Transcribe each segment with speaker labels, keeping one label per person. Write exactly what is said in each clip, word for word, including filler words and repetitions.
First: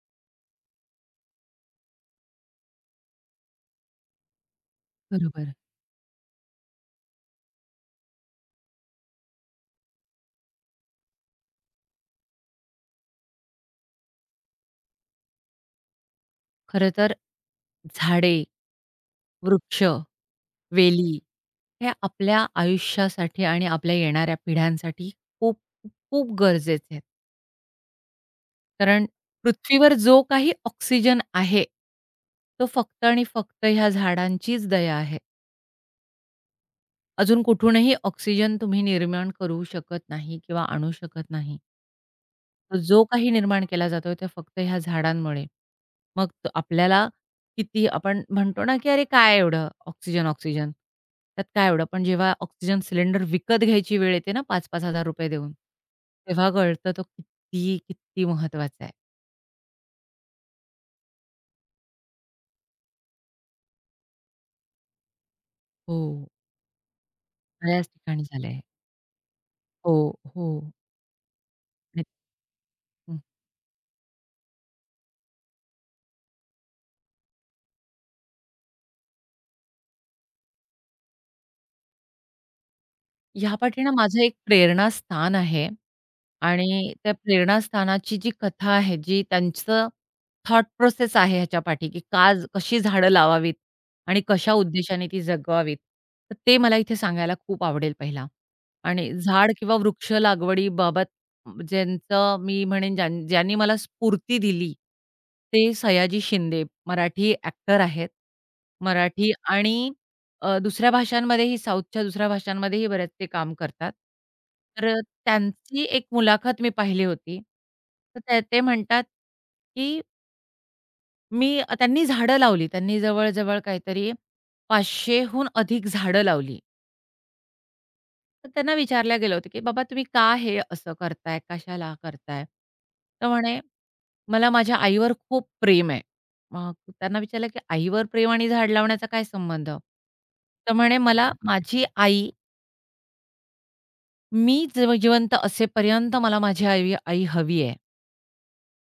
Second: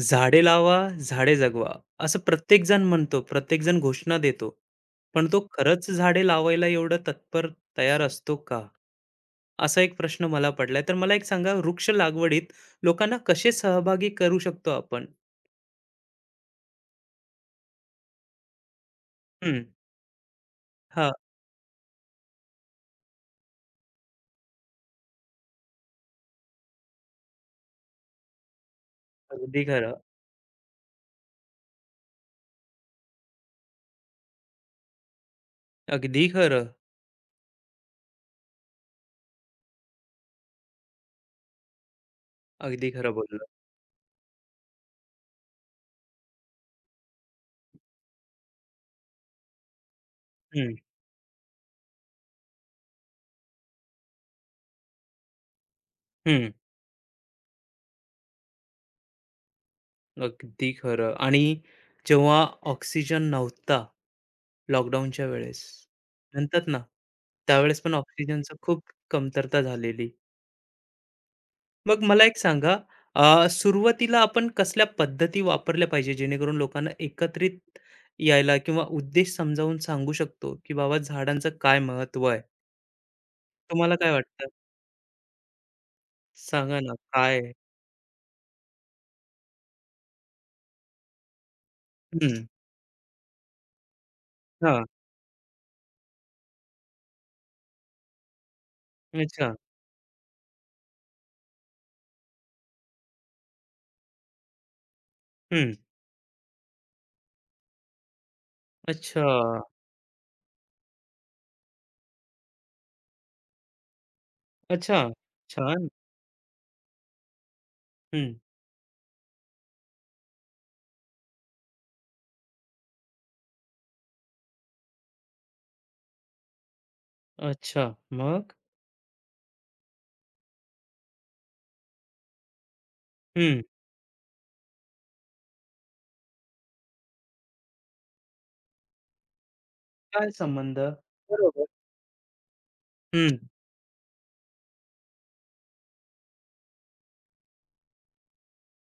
Speaker 1: झाडे लावा, झाडे जगवा, असं प्रत्येकजण म्हणतो, प्रत्येकजण घोषणा देतो. पण तो
Speaker 2: बरोबर.
Speaker 1: खरंच झाडे लावायला एवढं तत्पर तयार असतो का? असा एक प्रश्न मला पडलाय. तर मला एक सांगा, वृक्ष लागवडीत लोकांना कसे सहभागी करू शकतो आपण?
Speaker 2: खरं तर झाडे,
Speaker 1: हं,
Speaker 2: वृक्ष,
Speaker 1: हां,
Speaker 2: वेली हे आपल्या आयुष्यासाठी आणि आपल्या येणाऱ्या पिढ्यांसाठी खूप, खूप गरजेचे आहेत. कारण
Speaker 1: अगदी खरं,
Speaker 2: पृथ्वीवर जो काही ऑक्सिजन आहे, तो फक्त आणि फक्त ह्या झाडांचीच दया आहे.
Speaker 1: अगदी खरं,
Speaker 2: अजून कुठूनही ऑक्सिजन तुम्ही निर्माण करू शकत नाही किंवा आणू शकत नाही.
Speaker 1: अगदी
Speaker 2: जो
Speaker 1: खरं
Speaker 2: काही
Speaker 1: बोललं.
Speaker 2: निर्माण केला जातोय ते फक्त ह्या झाडांमुळे. मग तो आपल्याला किती आपण म्हणतो ना, की "अरे काय एवढं ऑक्सिजन, ऑक्सिजन."
Speaker 1: हं,
Speaker 2: त्यात काय एवढं? पण जेव्हा ऑक्सिजन सिलेंडर विकत घ्यायची वेळ येते ना ₹पाच हजार-पाच हजार देऊन,
Speaker 1: हं,
Speaker 2: तेव्हा कळतं तो किती, किती महत्वाचा आहे.
Speaker 1: अगदी खरं. आणि जेव्हा ऑक्सिजन नव्हता लॉकडाऊनच्या वेळेस
Speaker 2: हो.
Speaker 1: म्हणतात ना, त्यावेळेस
Speaker 2: बऱ्याच
Speaker 1: पण
Speaker 2: ठिकाणी
Speaker 1: ऑक्सिजनचं
Speaker 2: झालंय.
Speaker 1: खूप कमतरता
Speaker 2: हो,
Speaker 1: झालेली.
Speaker 2: हो.
Speaker 1: मग
Speaker 2: आणि
Speaker 1: मला एक सांगा,
Speaker 2: हं.
Speaker 1: अ, सुरुवातीला आपण कसल्या पद्धती वापरल्या पाहिजे, जेणेकरून लोकांना एकत्रित यायला किंवा उद्देश समजावून सांगू शकतो, की बाबा झाडांचं काय महत्त्व आहे?
Speaker 2: ह्यापाठी ना
Speaker 1: तुम्हाला काय
Speaker 2: माझं एक
Speaker 1: वाटतं?
Speaker 2: प्रेरणास्थान आहे
Speaker 1: सांगा
Speaker 2: आणि
Speaker 1: ना
Speaker 2: त्या
Speaker 1: काय?
Speaker 2: प्रेरणास्थानाची जी कथा आहे, जी त्यांचं थॉट प्रोसेस आहे ह्याच्यापाठी, की का
Speaker 1: हं,
Speaker 2: ज- कशी झाडं लावावीत आणि कशा
Speaker 1: हां.
Speaker 2: उद्देशाने ती जगवावीत. तर ते मला इथे सांगायला खूप आवडेल पहिला. आणि झाड
Speaker 1: अच्छा.
Speaker 2: किंवा वृक्ष लागवडीबाबत ज्यांचं मी म्हणेन ज्यां ज्यांनी मला स्फूर्ती दिली, ते
Speaker 1: हं.
Speaker 2: सयाजी शिंदे मराठी ॲक्टर आहेत.
Speaker 1: अच्छा.
Speaker 2: मराठी आणि अ, दुसऱ्या भाषांमध्येही साऊथच्या दुसऱ्या भाषांमध्येही बरेच ते काम करतात. तर अ,
Speaker 1: अच्छा.
Speaker 2: त्यांची
Speaker 1: छान.
Speaker 2: एक मुलाखत मी पाहिली होती. तर
Speaker 1: हं.
Speaker 2: ते ते म्हणतात, की मी त्यांनी झाडं लावली. त्यांनी जवळ काहीतरी पाचशे अधिक झाडं लावली.
Speaker 1: अच्छा.
Speaker 2: तर
Speaker 1: मग?
Speaker 2: त्यांना विचारलं गेलं होतं, की "बाबा तुम्ही का हे असं करताय? कशाला करताय?" तर म्हणे,
Speaker 1: हं.
Speaker 2: "मला माझ्या आईवर खूप प्रेम आहे." मग त्यांना विचारलं, की "आईवर प्रेम आणि झाड लावण्याचा काय संबंध?"
Speaker 1: काय
Speaker 2: तर
Speaker 1: संबंध?
Speaker 2: म्हणे, "मला
Speaker 1: बरोबर.
Speaker 2: माझी आई
Speaker 1: हं.
Speaker 2: मी जव जिवंत असेपर्यंत मला माझी आई आई हवी आहे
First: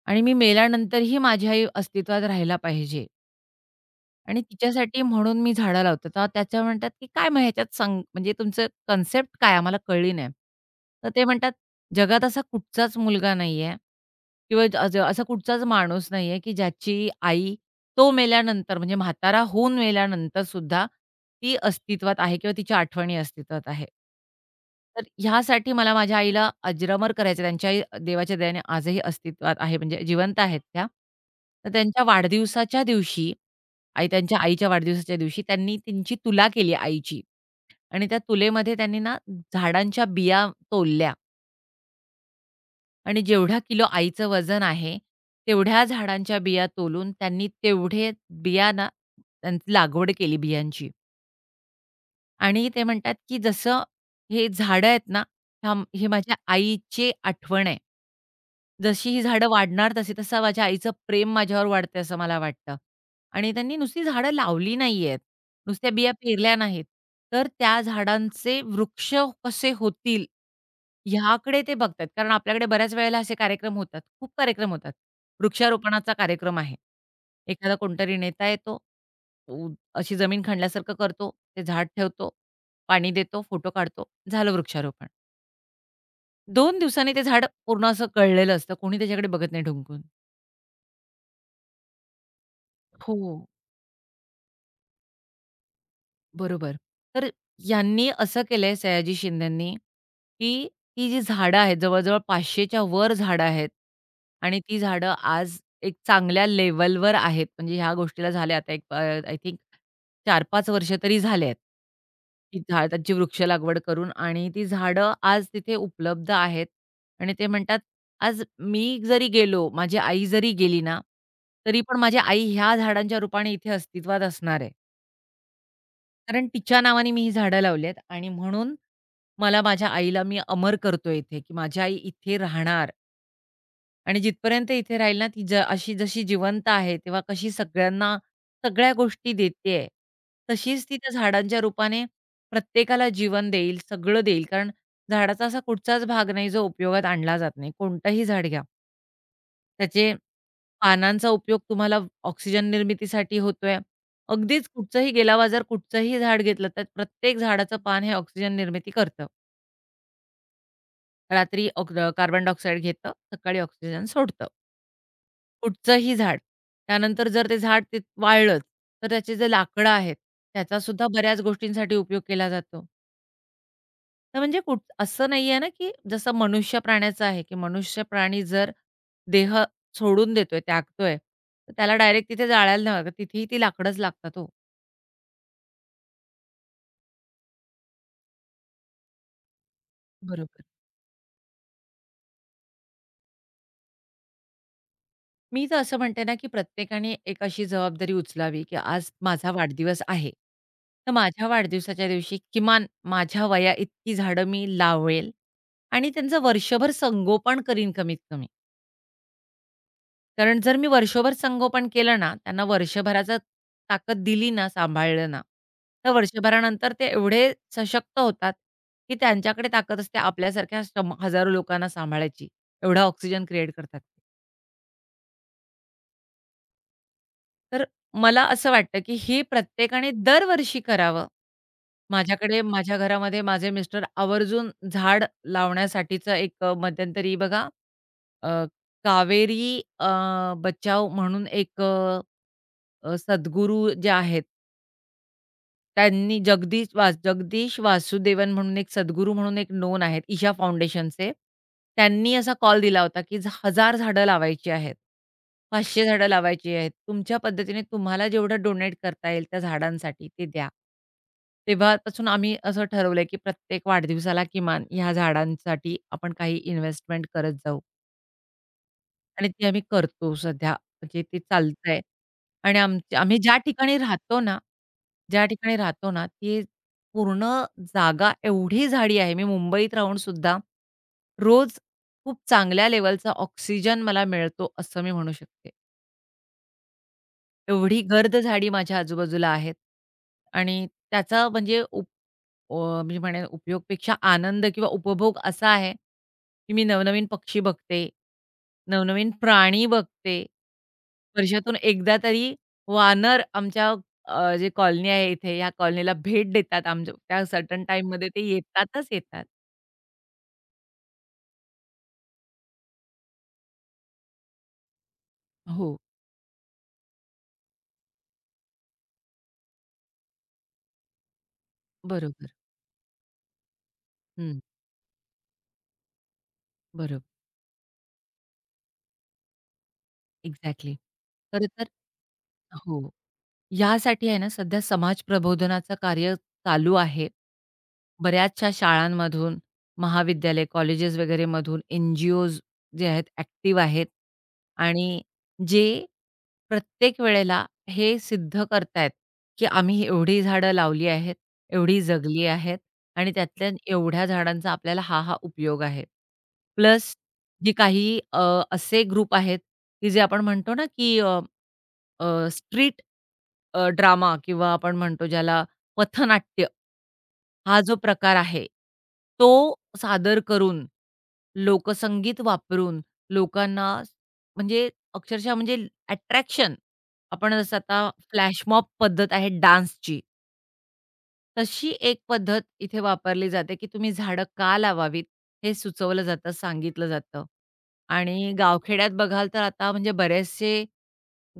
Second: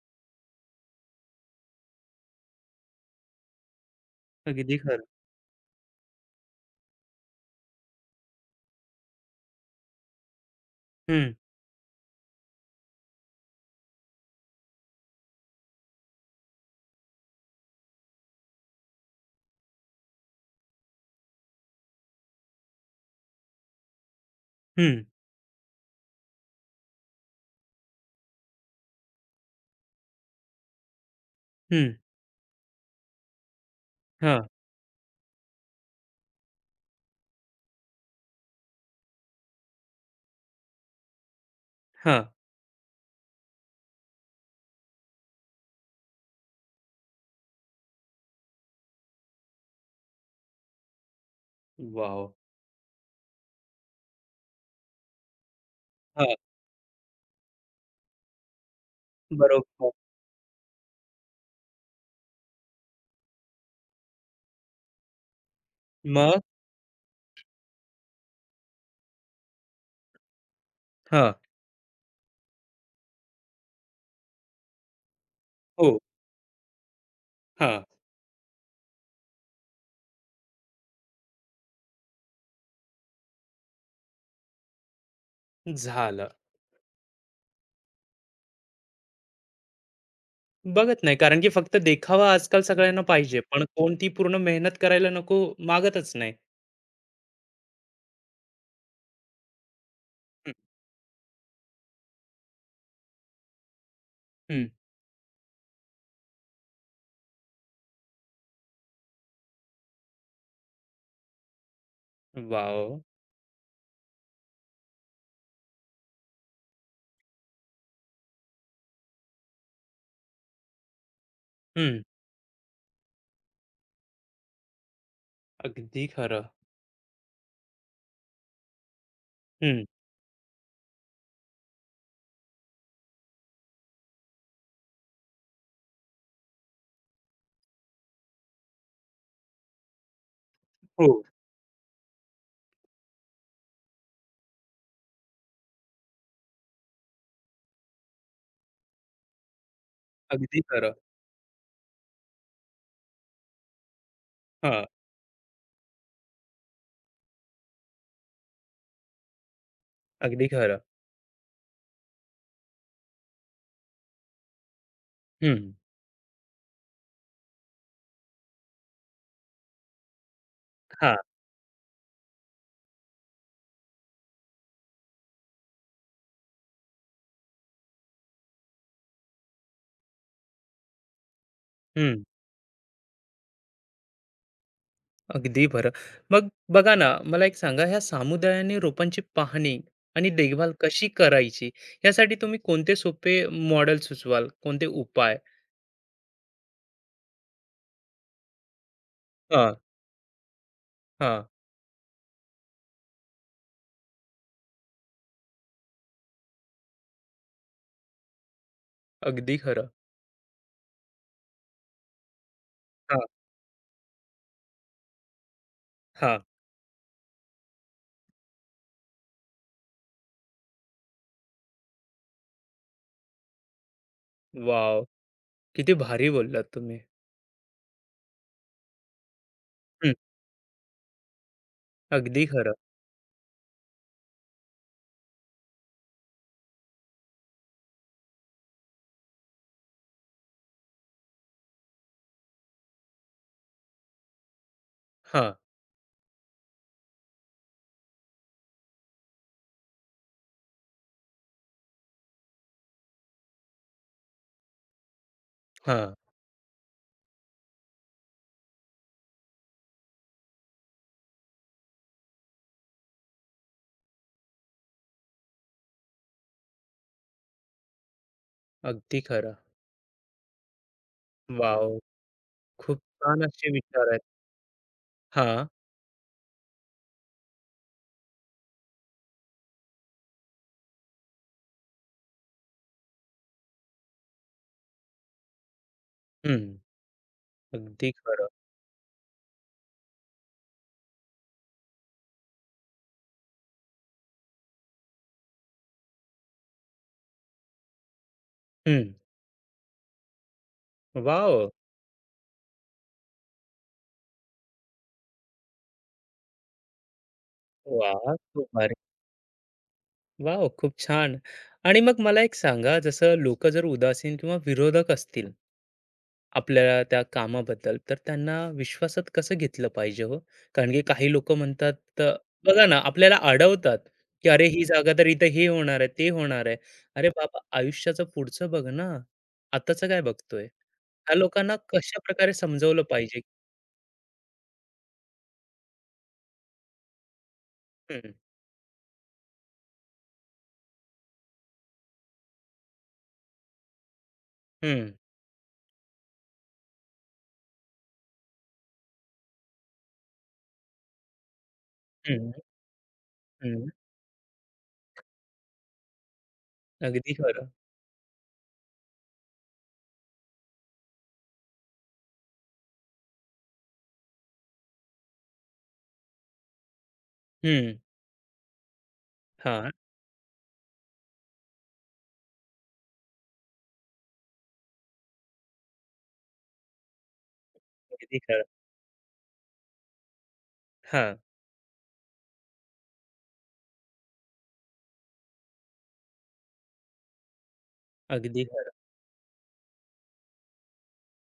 Speaker 2: आणि मी मेल्यानंतरही माझी आई अस्तित्वात राहायला पाहिजे. आणि
Speaker 1: अगदी
Speaker 2: तिच्यासाठी
Speaker 1: खरं.
Speaker 2: म्हणून मी झाडं लावते. तर त्याच्या म्हणतात, की "काय मग ह्याच्यात सांग म्हणजे तुमचं कन्सेप्ट काय आम्हाला कळली नाही." तर ते
Speaker 1: हं.
Speaker 2: म्हणतात, "जगात असा कुठचाच मुलगा नाहीये किंवा ज- अज असा कुठचाच माणूस नाहीये, की ज्याची आई तो मेल्यानंतर म्हणजे म्हातारा होऊन मेल्यानंतर सुद्धा ती अस्तित्वात आहे किंवा तिच्या आठवणी अस्तित्वात आहे."
Speaker 1: हं.
Speaker 2: तर ह्यासाठी मला माझ्या आईला अजरामर करायचं त्यांच्या आई देवाच्या दयेने आजही अस्तित्वात आहे म्हणजे जिवंत आहेत त्या. तर
Speaker 1: हं.
Speaker 2: त्यांच्या वाढदिवसाच्या दिवशी आई त्यांच्या
Speaker 1: हां.
Speaker 2: आईच्या वाढदिवसाच्या दिवशी त्यांनी त्यांची तुला केली आईची आणि त्या तुलेमध्ये त्यांनी ना झाडांच्या बिया तोलल्या
Speaker 1: हां.
Speaker 2: आणि जेवढा किलो आईचं वजन आहे, तेवढ्या झाडांच्या बिया तोलून त्यांनी तेवढे बिया ना त्यांची लागवड केली बियांची.
Speaker 1: वॉव!
Speaker 2: आणि ते म्हणतात, की जसं हे झाडं आहेत ना, थांब हे
Speaker 1: हां.
Speaker 2: माझ्या आईची आठवण आहे. जशी ही झाडं
Speaker 1: बरोबर.
Speaker 2: वाढणार तशी तसं माझ्या आईचं प्रेम माझ्यावर वाढतंय असं मला वाटतं. आणि त्यांनी नुसती झाडं लावली नाहीयेत, नुसत्या बिया
Speaker 1: मग?
Speaker 2: पेरल्या नाहीत. तर त्या झाडांचे वृक्ष कसे होतील
Speaker 1: हां.
Speaker 2: ह्याकडे ते बघतात. कारण आपल्याकडे बऱ्याच वेळेला असे कार्यक्रम होतात. खूप कार्यक्रम होतात.
Speaker 1: हो.
Speaker 2: वृक्षारोपणाचा कार्यक्रम आहे. एखादा
Speaker 1: हां,
Speaker 2: कोणतरी नेता येतो. उ अशी जमीन खणल्यासारखं करतो. ते झाड ठेवतो. पाणी देतो, फोटो काढतो. झालं वृक्षारोपण.
Speaker 1: झालं.
Speaker 2: दोन दिवसांनी ते झाड पूर्ण असं गळलेलं असतं. कोणी त्याच्याकडे बघत नाही ढुंकून.
Speaker 1: बघत नाही, कारण की फक्त देखावा आजकाल सगळ्यांना
Speaker 2: हो.
Speaker 1: पाहिजे, पण कोण ती पूर्ण मेहनत करायला नको मागतच नाही.
Speaker 2: बरोबर. तर यांनी असं केलंय सयाजी शिंदेंनी,
Speaker 1: हं,
Speaker 2: की ही जी झाडं आहेत, जवळ-जवळ 500च्या वर झाडं आहेत आणि
Speaker 1: हं.
Speaker 2: ती झाडं आज एक चांगल्या लेव्हलवर आहेत. म्हणजे ह्या गोष्टीला झाल्या आता एक अ, आय थिंक चार पाच वर्ष तरी झाले आहेत. ती झाड
Speaker 1: वाव,
Speaker 2: त्यांची वृक्ष लागवड करून आणि ती झाडं आज तिथे उपलब्ध आहेत आणि ते म्हणतात, "आज मी जरी गेलो, माझी आई जरी गेली ना, तरी पण
Speaker 1: हं,
Speaker 2: माझी आई ह्या झाडांच्या रूपाने इथे अस्तित्वात असणार आहे."
Speaker 1: अगदी खरं.
Speaker 2: कारण तिच्या नावाने मी ही झाडं लावली आहेत आणि म्हणून मला
Speaker 1: हं,
Speaker 2: माझ्या आईला मी अमर करतोय इथे, की माझी आई इथे राहणार आणि जिथपर्यंत इथे राहील ना, ती ज अशी जशी जिवंत आहे, तेव्हा कशी सगळ्यांना सगळ्या गोष्टी देतेय, तशीच ती त्या
Speaker 1: हो,
Speaker 2: झाडांच्या रूपाने प्रत्येकाला जीवन देईल, सगळं देईल. कारण झाडाचा असा कुठचाच भाग नाही, जो उपयोगात आणला जात नाही. कोणतंही झाड घ्या त्याचे
Speaker 1: अगदी खरं.
Speaker 2: पानांचा उपयोग तुम्हाला ऑक्सिजन निर्मितीसाठी होतोय. अगदीच
Speaker 1: हां,
Speaker 2: कुठचंही गेला-बाजार कुठचंही झाड घेतलं, तर प्रत्येक झाडाचं पान हे ऑक्सिजन निर्मिती करतं.
Speaker 1: अगदी खरं.
Speaker 2: रात्री ऑक कार्बन डायऑक्साईड घेतं, सकाळी ऑक्सिजन सोडतं.
Speaker 1: हं,
Speaker 2: कुठचंही झाड. त्यानंतर जर ते झाड ते वाळलंच, तर त्याचे जे लाकडं आहेत, त्याचासुद्धा
Speaker 1: हां,
Speaker 2: बऱ्याच गोष्टींसाठी उपयोग केला जातो. तर म्हणजे कुठ असं नाहीये ना, की जसं मनुष्य प्राण्याचं आहे, की मनुष्य प्राणी जर देह सोडून देतोय, त्यागतोय, तर त्याला
Speaker 1: हं,
Speaker 2: डायरेक्ट तिथे जाळायला नाही लागत. तिथेही ती लाकडंच लागतात हो.
Speaker 1: अगदी खरं. मग बघा ना, मला एक सांगा, ह्या समुदायाने रोपांची पाहणी आणि
Speaker 2: बरोबर.
Speaker 1: देखभाल कशी करायची, यासाठी तुम्ही कोणते सोपे मॉडेल सुचवाल? कोणते उपाय?
Speaker 2: मी तर असं म्हणते ना, की प्रत्येकाने एक अशी जबाबदारी उचलावी, की आज माझा
Speaker 1: हां,
Speaker 2: वाढदिवस आहे. तर
Speaker 1: हां,
Speaker 2: माझ्या वाढदिवसाच्या दिवशी किमान माझ्या वयाइतकी झाडं मी लावेल आणि त्यांचं वर्षभर संगोपन करीन कमीत कमी.
Speaker 1: अगदी खरं.
Speaker 2: कारण जर मी वर्षभर संगोपन केलं ना, त्यांना
Speaker 1: हां,
Speaker 2: वर्षभराचं ताकद दिली ना, सांभाळलं ना, तर
Speaker 1: हां,
Speaker 2: वर्षभरानंतर ते एवढे सशक्त होतात, की त्यांच्याकडे ताकद असते आपल्यासारख्या शं हजारो लोकांना सांभाळायची. एवढा ऑक्सिजन क्रिएट करतात.
Speaker 1: वॉव! किती भारी बोललात तुम्ही.
Speaker 2: तर मला असं वाटतं, की हे प्रत्येकाने
Speaker 1: हं.
Speaker 2: दरवर्षी करावं.
Speaker 1: अगदी
Speaker 2: माझ्याकडे
Speaker 1: खरं.
Speaker 2: माझ्या घरामध्ये माझे मिस्टर आवर्जून झाड लावण्यासाठीचं एक अ, मध्यंतरी बघा अ, कावेरी अ, बचाव म्हणून एक अ, सद्गुरू जे आहेत,
Speaker 1: हां,
Speaker 2: त्यांनी जगदीश वास जगदीश वासुदेवन म्हणून एक सद्गुरू म्हणून एक नोन आहेत, ईशा फाउंडेशनचे. त्यांनी असा कॉल दिला होता, की एक हजार झाडं लावायची आहेत. पाचशे
Speaker 1: हां.
Speaker 2: झाडं लावायची आहेत. तुमच्या पद्धतीने तुम्हाला जेवढं डोनेट करता येईल त्या झाडांसाठी ते द्या. तेव्हापासून आम्ही असं ठरवलंय, की प्रत्येक वाढदिवसाला किमान ह्या झाडांसाठी आपण काही इन्व्हेस्टमेंट करत जाऊ.
Speaker 1: अगदी
Speaker 2: आणि
Speaker 1: खरं.
Speaker 2: ते आम्ही करतो सध्या, म्हणजे ते
Speaker 1: वॉव!
Speaker 2: चालतंय. आणि
Speaker 1: खूप
Speaker 2: आमच्या आम्ही
Speaker 1: छान
Speaker 2: ज्या
Speaker 1: असे
Speaker 2: ठिकाणी
Speaker 1: विचार आहेत.
Speaker 2: राहतो ना, ज्या
Speaker 1: हां.
Speaker 2: ठिकाणी राहतो ना, ती पूर्ण जागा एवढी झाडी आहे. मी मुंबईत राहून सुद्धा रोज खूप चांगल्या लेवलचा ऑक्सिजन मला मिळतो, असं मी म्हणू शकते.
Speaker 1: हं.
Speaker 2: एवढी
Speaker 1: अगदी
Speaker 2: गर्द
Speaker 1: खरं.
Speaker 2: झाडी माझ्या आजूबाजूला आहेत आणि त्याचा म्हणजे उप अ, मी म्हणेन उपयोगपेक्षा आनंद किंवा उपभोग असा आहे, की मी नवनवीन पक्षी बघते,
Speaker 1: हं.
Speaker 2: नवनवीन प्राणी बघते.
Speaker 1: वॉव!
Speaker 2: वर्षातून एकदा तरी वानर आमच्या अ, जे कॉलनी आहे इथे, या कॉलनीला भेट देतात. आमच्या त्या सर्टन टाईममध्ये
Speaker 1: वाह!
Speaker 2: ते
Speaker 1: खूप भारी.
Speaker 2: येतातच येतात.
Speaker 1: वॉव! खूप छान. आणि मग मला एक सांगा, जसं लोकं जर उदासीन किंवा विरोधक असतील,
Speaker 2: हो,
Speaker 1: आपल्या त्या कामाबद्दल, तर त्यांना विश्वासात कसं घेतलं पाहिजे हो? कारण की काही लोकं म्हणतात अ,
Speaker 2: बरोबर.
Speaker 1: बघा ना, आपल्याला अडवतात, की
Speaker 2: हं,
Speaker 1: "अरे, ही जागा तर इथे हे होणार आहे, ते होणार आहे."
Speaker 2: बरोबर.
Speaker 1: अरे बाबा, आयुष्याचं पुढचं बघ ना, आताचं काय बघतोय?
Speaker 2: एक्झॅक्टली.
Speaker 1: ह्या
Speaker 2: खरं
Speaker 1: लोकांना
Speaker 2: तर
Speaker 1: कशाप्रकारे समजवलं
Speaker 2: हो.
Speaker 1: पाहिजे?
Speaker 2: यासाठी आहे ना सध्या समाज प्रबोधनाचं कार्य चालू आहे.
Speaker 1: हं,
Speaker 2: बऱ्याचशा शाळांमधून, महाविद्यालय, कॉलेजेस वगैरे मधून एन-जी-ओज जे आहेत ॲक्टिव्ह आहेत
Speaker 1: हं,
Speaker 2: आणि जे प्रत्येक वेळेला हे सिद्ध करतायत, की आम्ही एवढी झाडं लावली आहेत, एवढी जगली
Speaker 1: हं,
Speaker 2: आहेत आणि त्यातल्या
Speaker 1: हं.
Speaker 2: एवढ्या झाडांचा आपल्याला हा, हा उपयोग आहे. प्लस
Speaker 1: अगदी खरं.
Speaker 2: जे काही अ, असे ग्रुप आहेत, की जे आपण म्हणतो ना, की स्ट्रीट अ, ड्रामा किंवा आपण म्हणतो ज्याला पथनाट्य, हा
Speaker 1: हं.
Speaker 2: जो प्रकार आहे, तो
Speaker 1: हां,
Speaker 2: सादर करून, लोकसंगीत वापरून लोकांना म्हणजे अक्षरशः म्हणजे अट्रॅक्शन आपण जसं आता
Speaker 1: अगदी खरं.
Speaker 2: फ्लॅशमॉब पद्धत आहे डान्सची,
Speaker 1: हां,
Speaker 2: तशी एक पद्धत इथे वापरली जाते, की तुम्ही झाडं का लावावीत हे सुचवलं जातं, सांगितलं जातं. आणि
Speaker 1: अगदी खरं.
Speaker 2: गावखेड्यात बघाल तर आता म्हणजे बरेचसे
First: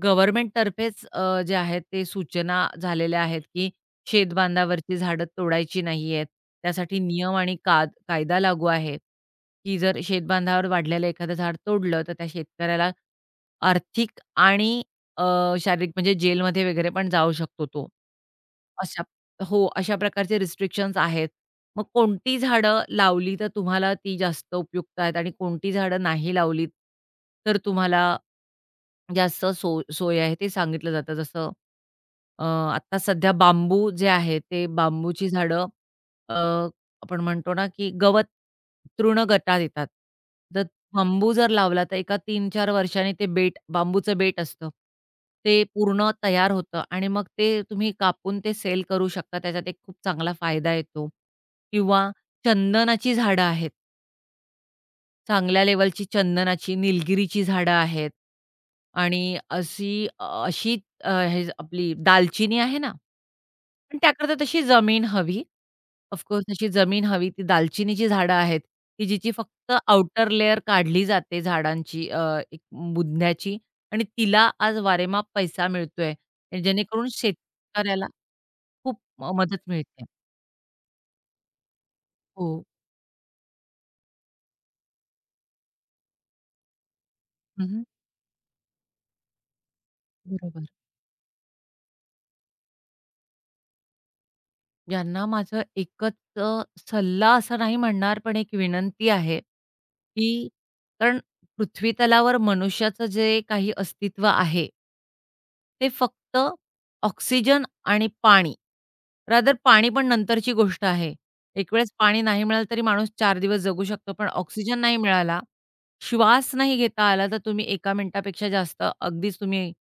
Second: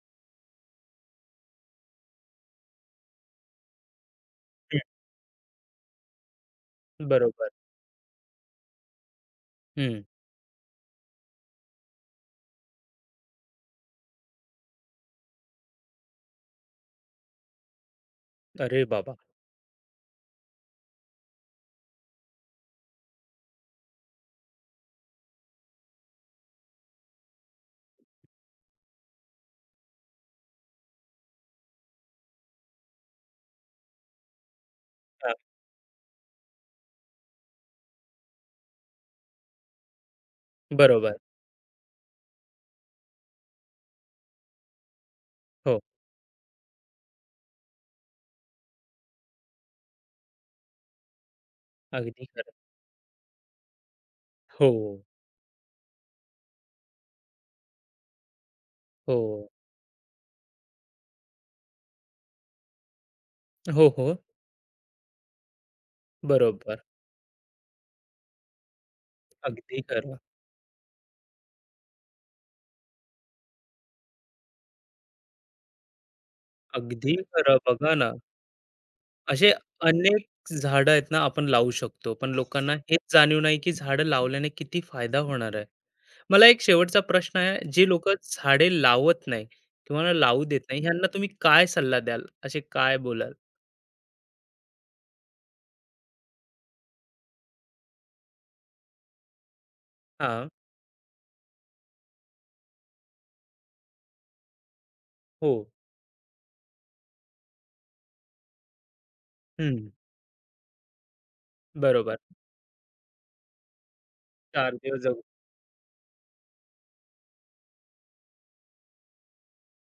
Speaker 2: गव्हर्नमेंटतर्फेच अ, जे आहेत ते सूचना झालेल्या आहेत, की शेतबांधावरची झाडं तोडायची नाही आहेत. त्यासाठी नियम
Speaker 1: बरोबर.
Speaker 2: आणि काद कायदा लागू आहे, की जर
Speaker 1: हं.
Speaker 2: शेतबांधावर वाढलेलं एखादं झाड तोडलं, तर त्या शेतकऱ्याला आर्थिक आणि अ, शारीरिक म्हणजे जेलमध्ये वगैरे पण जाऊ शकतो तो.
Speaker 1: अरे
Speaker 2: अशा
Speaker 1: बाबा!
Speaker 2: हो, अशा प्रकारचे रिस्ट्रिक्शन्स आहेत. मग कोणती झाडं लावली तर तुम्हाला ती जास्त उपयुक्त आहेत आणि कोणती झाडं नाही लावलीत, तर तुम्हाला जास्त सो सोय आहे ते सांगितलं जातं. जसं अ, आत्ता सध्या बांबू जे आहे ते बांबूची
Speaker 1: हां,
Speaker 2: झाडं अ, आपण म्हणतो ना, की गवत तृणगटा देतात. तर
Speaker 1: बरोबर.
Speaker 2: बांबू जर लावला तर एका तीन-चार वर्षांनी ते बेट बांबूचं बेट असतं. ते
Speaker 1: हो,
Speaker 2: पूर्ण तयार होतं आणि मग ते तुम्ही कापून ते सेल करू शकता. त्याच्यात एक खूप चांगला फायदा येतो किंवा
Speaker 1: अगदी खरं.
Speaker 2: चंदनाची झाडं आहेत.
Speaker 1: हो,
Speaker 2: चांगल्या लेव्हलची चंदनाची, निलगिरीची झाडं आहेत
Speaker 1: हो.
Speaker 2: आणि अशी अ, अशी अ, हे आपली दालचिनी आहे ना,
Speaker 1: हो,
Speaker 2: पण
Speaker 1: हो.
Speaker 2: त्याकरता तशी जमीन हवी. ऑफकोर्स तशी
Speaker 1: बरोबर.
Speaker 2: जमीन हवी. ती दालचिनीची झाडं आहेत, की जिची फक्त
Speaker 1: अगदी खरं.
Speaker 2: आउटर लेयर काढली जाते झाडांची अ, एक बुधण्याची आणि तिला आज वारेमाप पैसा मिळतोय. जेणेकरून
Speaker 1: अगदी खरं. बघा
Speaker 2: शेतकऱ्याला
Speaker 1: ना,
Speaker 2: खूप
Speaker 1: असे
Speaker 2: मदत मिळते.
Speaker 1: अनेक झाडं आहेत ना, आपण लावू शकतो. पण
Speaker 2: हो.
Speaker 1: लोकांना हेच जाणीव नाही, की झाडं लावल्याने किती फायदा होणार आहे. मला एक शेवटचा प्रश्न आहे,
Speaker 2: हं, हं.
Speaker 1: जे लोकं झाडे लावत नाही किंवा ना लावू देत
Speaker 2: बरोबर.
Speaker 1: नाही, ह्यांना तुम्ही काय सल्ला द्याल? असे काय बोलाल?
Speaker 2: यांना माझं एकच अ, सल्ला असा नाही म्हणणार, पण एक विनंती आहे, की
Speaker 1: हां,
Speaker 2: कारण पृथ्वीतलावर मनुष्याचं जे काही अस्तित्व आहे
Speaker 1: हो.
Speaker 2: ते फक्त ऑक्सिजन आणि पाणी. रादर
Speaker 1: हं,
Speaker 2: पाणी पण नंतरची गोष्ट आहे. एक वेळेस
Speaker 1: बरोबर.
Speaker 2: पाणी नाही मिळालं तरी माणूस चार दिवस जगू शकतो, पण
Speaker 1: चार
Speaker 2: ऑक्सिजन नाही
Speaker 1: दिवस जगू.
Speaker 2: मिळाला, श्वास नाही घेता आला, तर तुम्ही एक मिनिटापेक्षा जास्त अगदीच तुम्ही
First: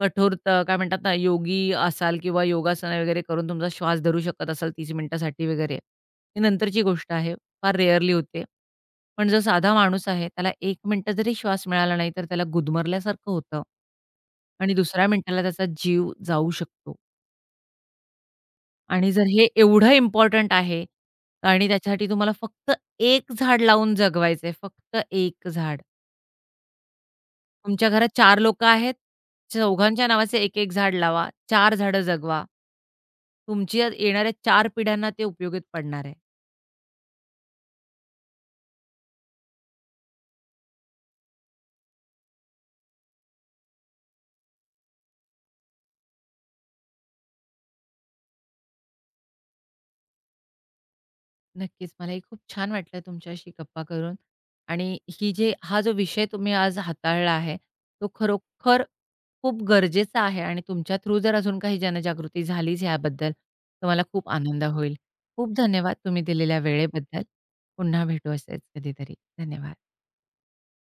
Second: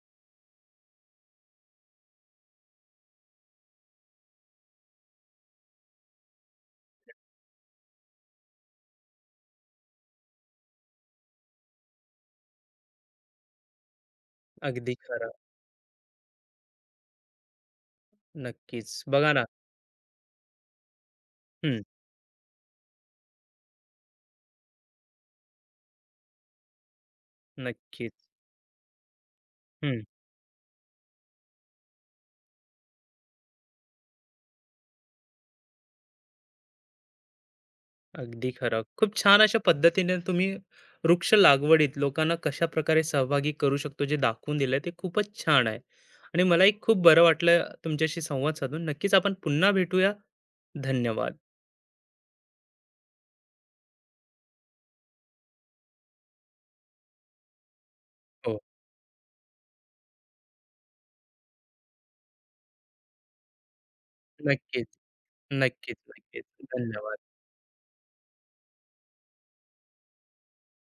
Speaker 2: कठोरता काय म्हणतात ना, योगी असाल किंवा योगासनं वगैरे करून तुमचा श्वास धरू शकत असाल तीस मिनिटासाठी वगैरे, ही नंतरची गोष्ट आहे. फार रेअरली होते. पण जो साधा माणूस आहे, त्याला एक मिनिटं जरी श्वास मिळाला नाही, तर त्याला गुदमरल्यासारखं होतं आणि
Speaker 1: अगदी
Speaker 2: दुसऱ्या
Speaker 1: खरं.
Speaker 2: मिनिटाला त्याचा जीव जाऊ शकतो
Speaker 1: नक्कीच.
Speaker 2: आणि जर
Speaker 1: बघा ना
Speaker 2: हे एवढं इम्पोर्टंट आहे आणि
Speaker 1: हं,
Speaker 2: त्याच्यासाठी तुम्हाला फक्त एक झाड लावून जगवायचं आहे, फक्त एक झाड. तुमच्या घरात
Speaker 1: नक्कीच.
Speaker 2: चार लोकं आहेत,
Speaker 1: हं,
Speaker 2: चौघांच्या नावाचे एक एक झाड लावा, चार झाडं जगवा. तुमच्या येणाऱ्या चार पिढ्यांना ते उपयोगी पडणार आहे.
Speaker 1: अगदी खरं. खूप छान अशा पद्धतीने तुम्ही वृक्ष लागवडीत लोकांना कशाप्रकारे सहभागी करू शकतो जे दाखवून दिलंय ते खूपच छान आहे. आणि मलाही खूप बरं वाटलं तुमच्याशी संवाद साधून. नक्कीच आपण पुन्हा भेटूया. धन्यवाद.
Speaker 2: नक्कीच. मलाही खूप छान वाटलं तुमच्याशी गप्पा करून आणि ही जे हा जो विषय तुम्ही आज हाताळला आहे, तो
Speaker 1: हो.
Speaker 2: खरोखर खूप गरजेचा आहे आणि तुमच्या थ्रू जर अजून काही जनजागृती झालीच याबद्दल, तर मला खूप आनंद
Speaker 1: नक्कीच,
Speaker 2: होईल. खूप धन्यवाद
Speaker 1: नक्कीच,
Speaker 2: तुम्ही
Speaker 1: नक्कीच.
Speaker 2: दिलेल्या
Speaker 1: धन्यवाद.
Speaker 2: वेळेबद्दल. पुन्हा भेटू असेच कधीतरी. धन्यवाद.